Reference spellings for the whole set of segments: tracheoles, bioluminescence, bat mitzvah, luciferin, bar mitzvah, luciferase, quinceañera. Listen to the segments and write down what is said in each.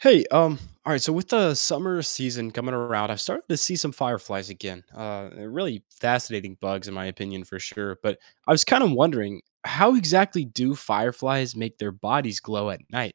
Hey, all right. So with the summer season coming around, I've started to see some fireflies again. They're really fascinating bugs, in my opinion, for sure. But I was kind of wondering, how exactly do fireflies make their bodies glow at night?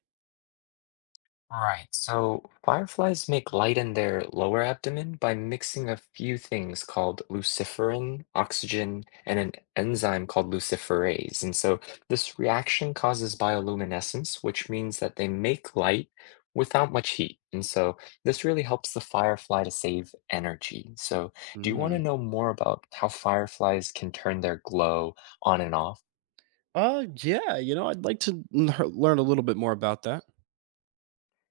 Right, so fireflies make light in their lower abdomen by mixing a few things called luciferin, oxygen, and an enzyme called luciferase. And so this reaction causes bioluminescence, which means that they make light without much heat. And so this really helps the firefly to save energy. So, do you want to Mm. know more about how fireflies can turn their glow on and off? Yeah. I'd like to learn a little bit more about that.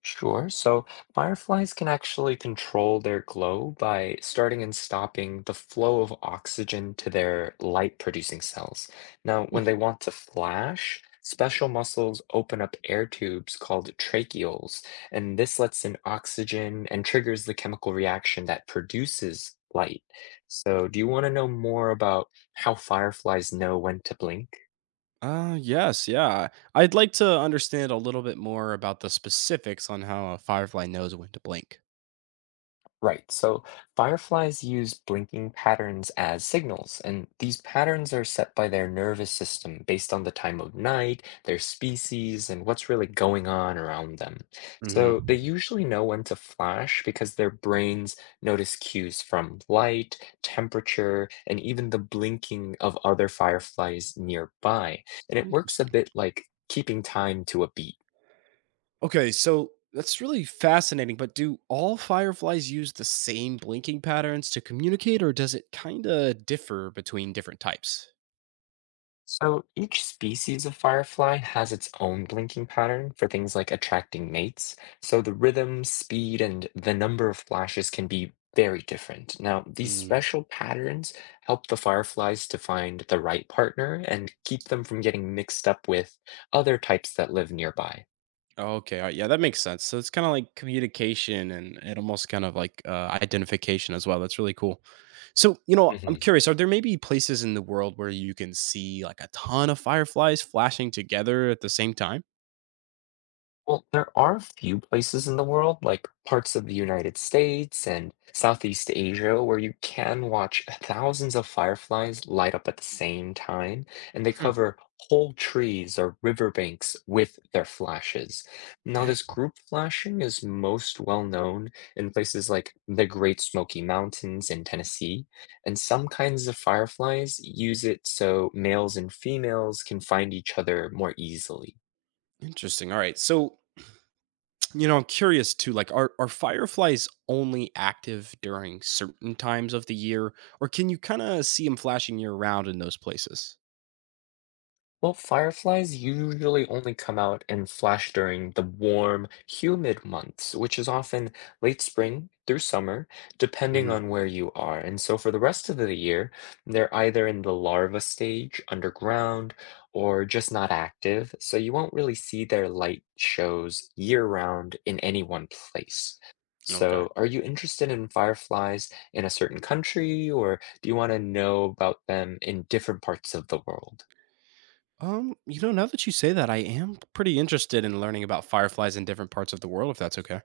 Sure. So fireflies can actually control their glow by starting and stopping the flow of oxygen to their light-producing cells. Now, when they want to flash, special muscles open up air tubes called tracheoles, and this lets in oxygen and triggers the chemical reaction that produces light. So, do you want to know more about how fireflies know when to blink? Yes, yeah. I'd like to understand a little bit more about the specifics on how a firefly knows when to blink. Right, so fireflies use blinking patterns as signals, and these patterns are set by their nervous system based on the time of night, their species, and what's really going on around them. So they Mm-hmm. usually know when to flash because their brains notice cues from light, temperature, and even the blinking of other fireflies nearby. And it works a Interesting. bit like keeping time to a beat. Okay, so that's really fascinating, but do all fireflies use the same blinking patterns to communicate, or does it kind of differ between different types? So each species of firefly has its own blinking pattern for things like attracting mates. So the rhythm, speed, and the number of flashes can be very different. Now, these Mm. special patterns help the fireflies to find the right partner and keep them from getting mixed up with other types that live nearby. Okay, alright, yeah, that makes sense. So it's kind of like communication and almost kind of like identification as well. That's really cool. So, you know, I'm Mhm. curious, are there maybe places in the world where you can see like a ton of fireflies flashing together at the same time? Well, there are a few places in the world, like parts of the United States and Southeast Asia, where you can watch thousands of fireflies light up at the same time, and they Hmm, cover whole trees or riverbanks with their flashes. Now, dang. this group flashing is most well known in places like the Great Smoky Mountains in Tennessee, and some kinds of fireflies use it so males and females can find each other more easily. Interesting. All right. So, you know, I'm curious too, like, are fireflies only active during certain times of the year, or can you kind of see them flashing year round in those places? Well, fireflies usually only come out and flash during the warm, humid months, which is often late spring through summer, depending Hmm. on where you are. And so for the rest of the year, they're either in the larva stage, underground, or just not active. So you won't really see their light shows year round in any one place. Okay. So, are you interested in fireflies in a certain country, or do you want to know about them in different parts of the world? You know, now that you say that, I am pretty interested in learning about fireflies in different parts of the world, if that's okay.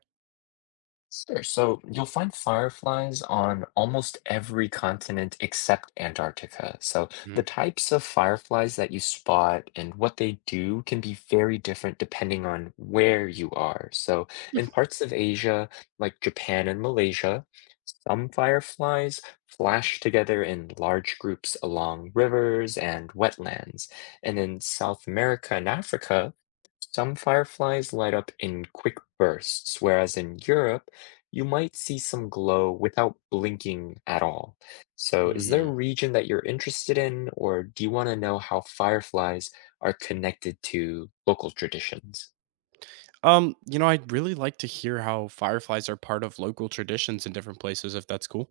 Sure. So you'll find fireflies on almost every continent except Antarctica. So the Hmm. types of fireflies that you spot and what they do can be very different depending on where you are. So in parts of Asia, like Japan and Malaysia, some fireflies flash together in large groups along rivers and wetlands. And in South America and Africa, some fireflies light up in quick bursts, whereas in Europe, you might see some glow without blinking at all. So, is there a Mm-hmm. region that you're interested in, or do you want to know how fireflies are connected to local traditions? You know, I'd really like to hear how fireflies are part of local traditions in different places, if that's cool.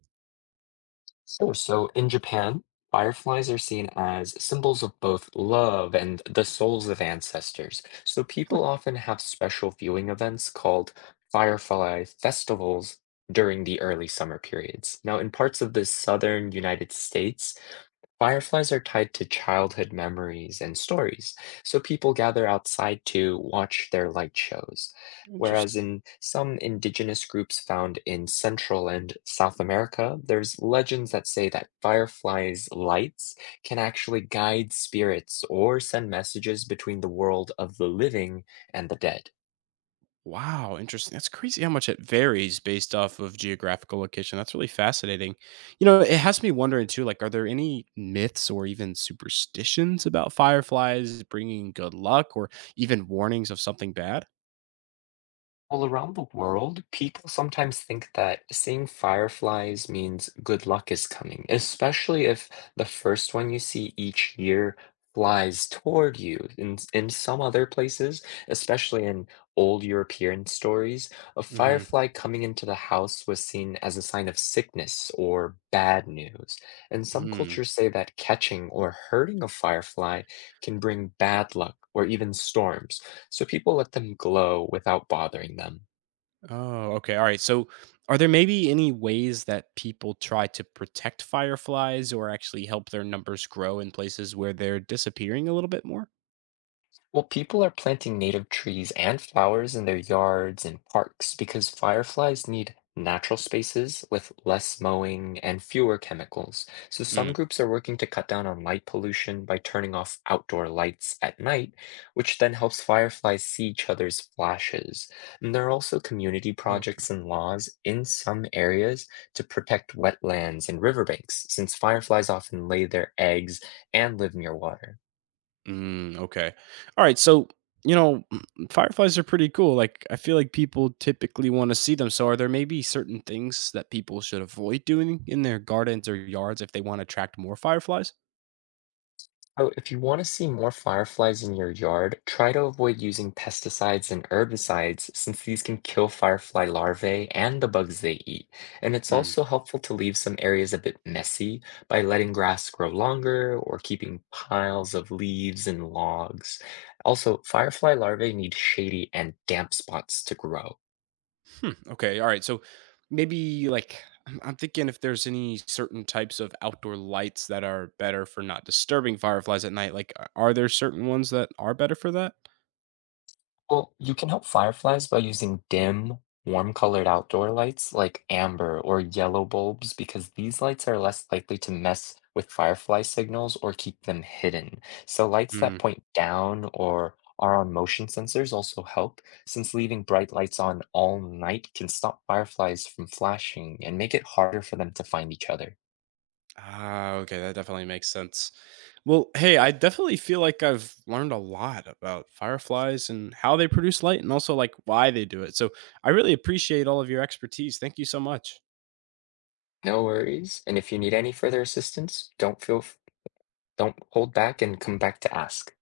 Sure. So, in Japan, fireflies are seen as symbols of both love and the souls of ancestors. So, people often have special viewing events called firefly festivals during the early summer periods. Now, in parts of the southern United States, fireflies are tied to childhood memories and stories, so people gather outside to watch their light shows. Interesting. Whereas in some indigenous groups found in Central and South America, there's legends that say that fireflies' lights can actually guide spirits or send messages between the world of the living and the dead. Wow, interesting. That's crazy how much it varies based off of geographical location. That's really fascinating. You know, it has me wondering too, like, are there any myths or even superstitions about fireflies bringing good luck or even warnings of something bad? Well, around the world, people sometimes think that seeing fireflies means good luck is coming, especially if the first one you see each year flies toward you. In some other places, especially in old European stories, a Hmm. firefly coming into the house was seen as a sign of sickness or bad news. And some Mm. cultures say that catching or hurting a firefly can bring bad luck or even storms so people let them glow without bothering them. Oh, okay. All right. So, are there maybe any ways that people try to protect fireflies or actually help their numbers grow in places where they're disappearing a little bit more? Well, people are planting native trees and flowers in their yards and parks because fireflies need natural spaces with less mowing and fewer chemicals. So, some Mm. groups are working to cut down on light pollution by turning off outdoor lights at night, which then helps fireflies see each other's flashes. And there are also community projects and laws in some areas to protect wetlands and riverbanks, since fireflies often lay their eggs and live near water. Mm, okay. All right. So, you know, fireflies are pretty cool. Like, I feel like people typically want to see them. So, are there maybe certain things that people should avoid doing in their gardens or yards if they want to attract more fireflies? So, if you want to see more fireflies in your yard, try to avoid using pesticides and herbicides since these can kill firefly larvae and the bugs they eat. And it's Mm. also helpful to leave some areas a bit messy by letting grass grow longer or keeping piles of leaves and logs. Also, firefly larvae need shady and damp spots to grow. Hmm. Okay. All right. So, maybe like I'm thinking if there's any certain types of outdoor lights that are better for not disturbing fireflies at night. Like, are there certain ones that are better for that? Well, you can help fireflies by using dim, warm-colored outdoor lights like amber or yellow bulbs because these lights are less likely to mess with firefly signals or keep them hidden. So lights that point down or are on motion sensors also help, since leaving bright lights on all night can stop fireflies from flashing and make it harder for them to find each other. Ah, okay, that definitely makes sense. Well, hey, I definitely feel like I've learned a lot about fireflies and how they produce light and also like why they do it. So I really appreciate all of your expertise. Thank you so much. No worries. And if you need any further assistance, don't feel f- don't hold back and come back to ask.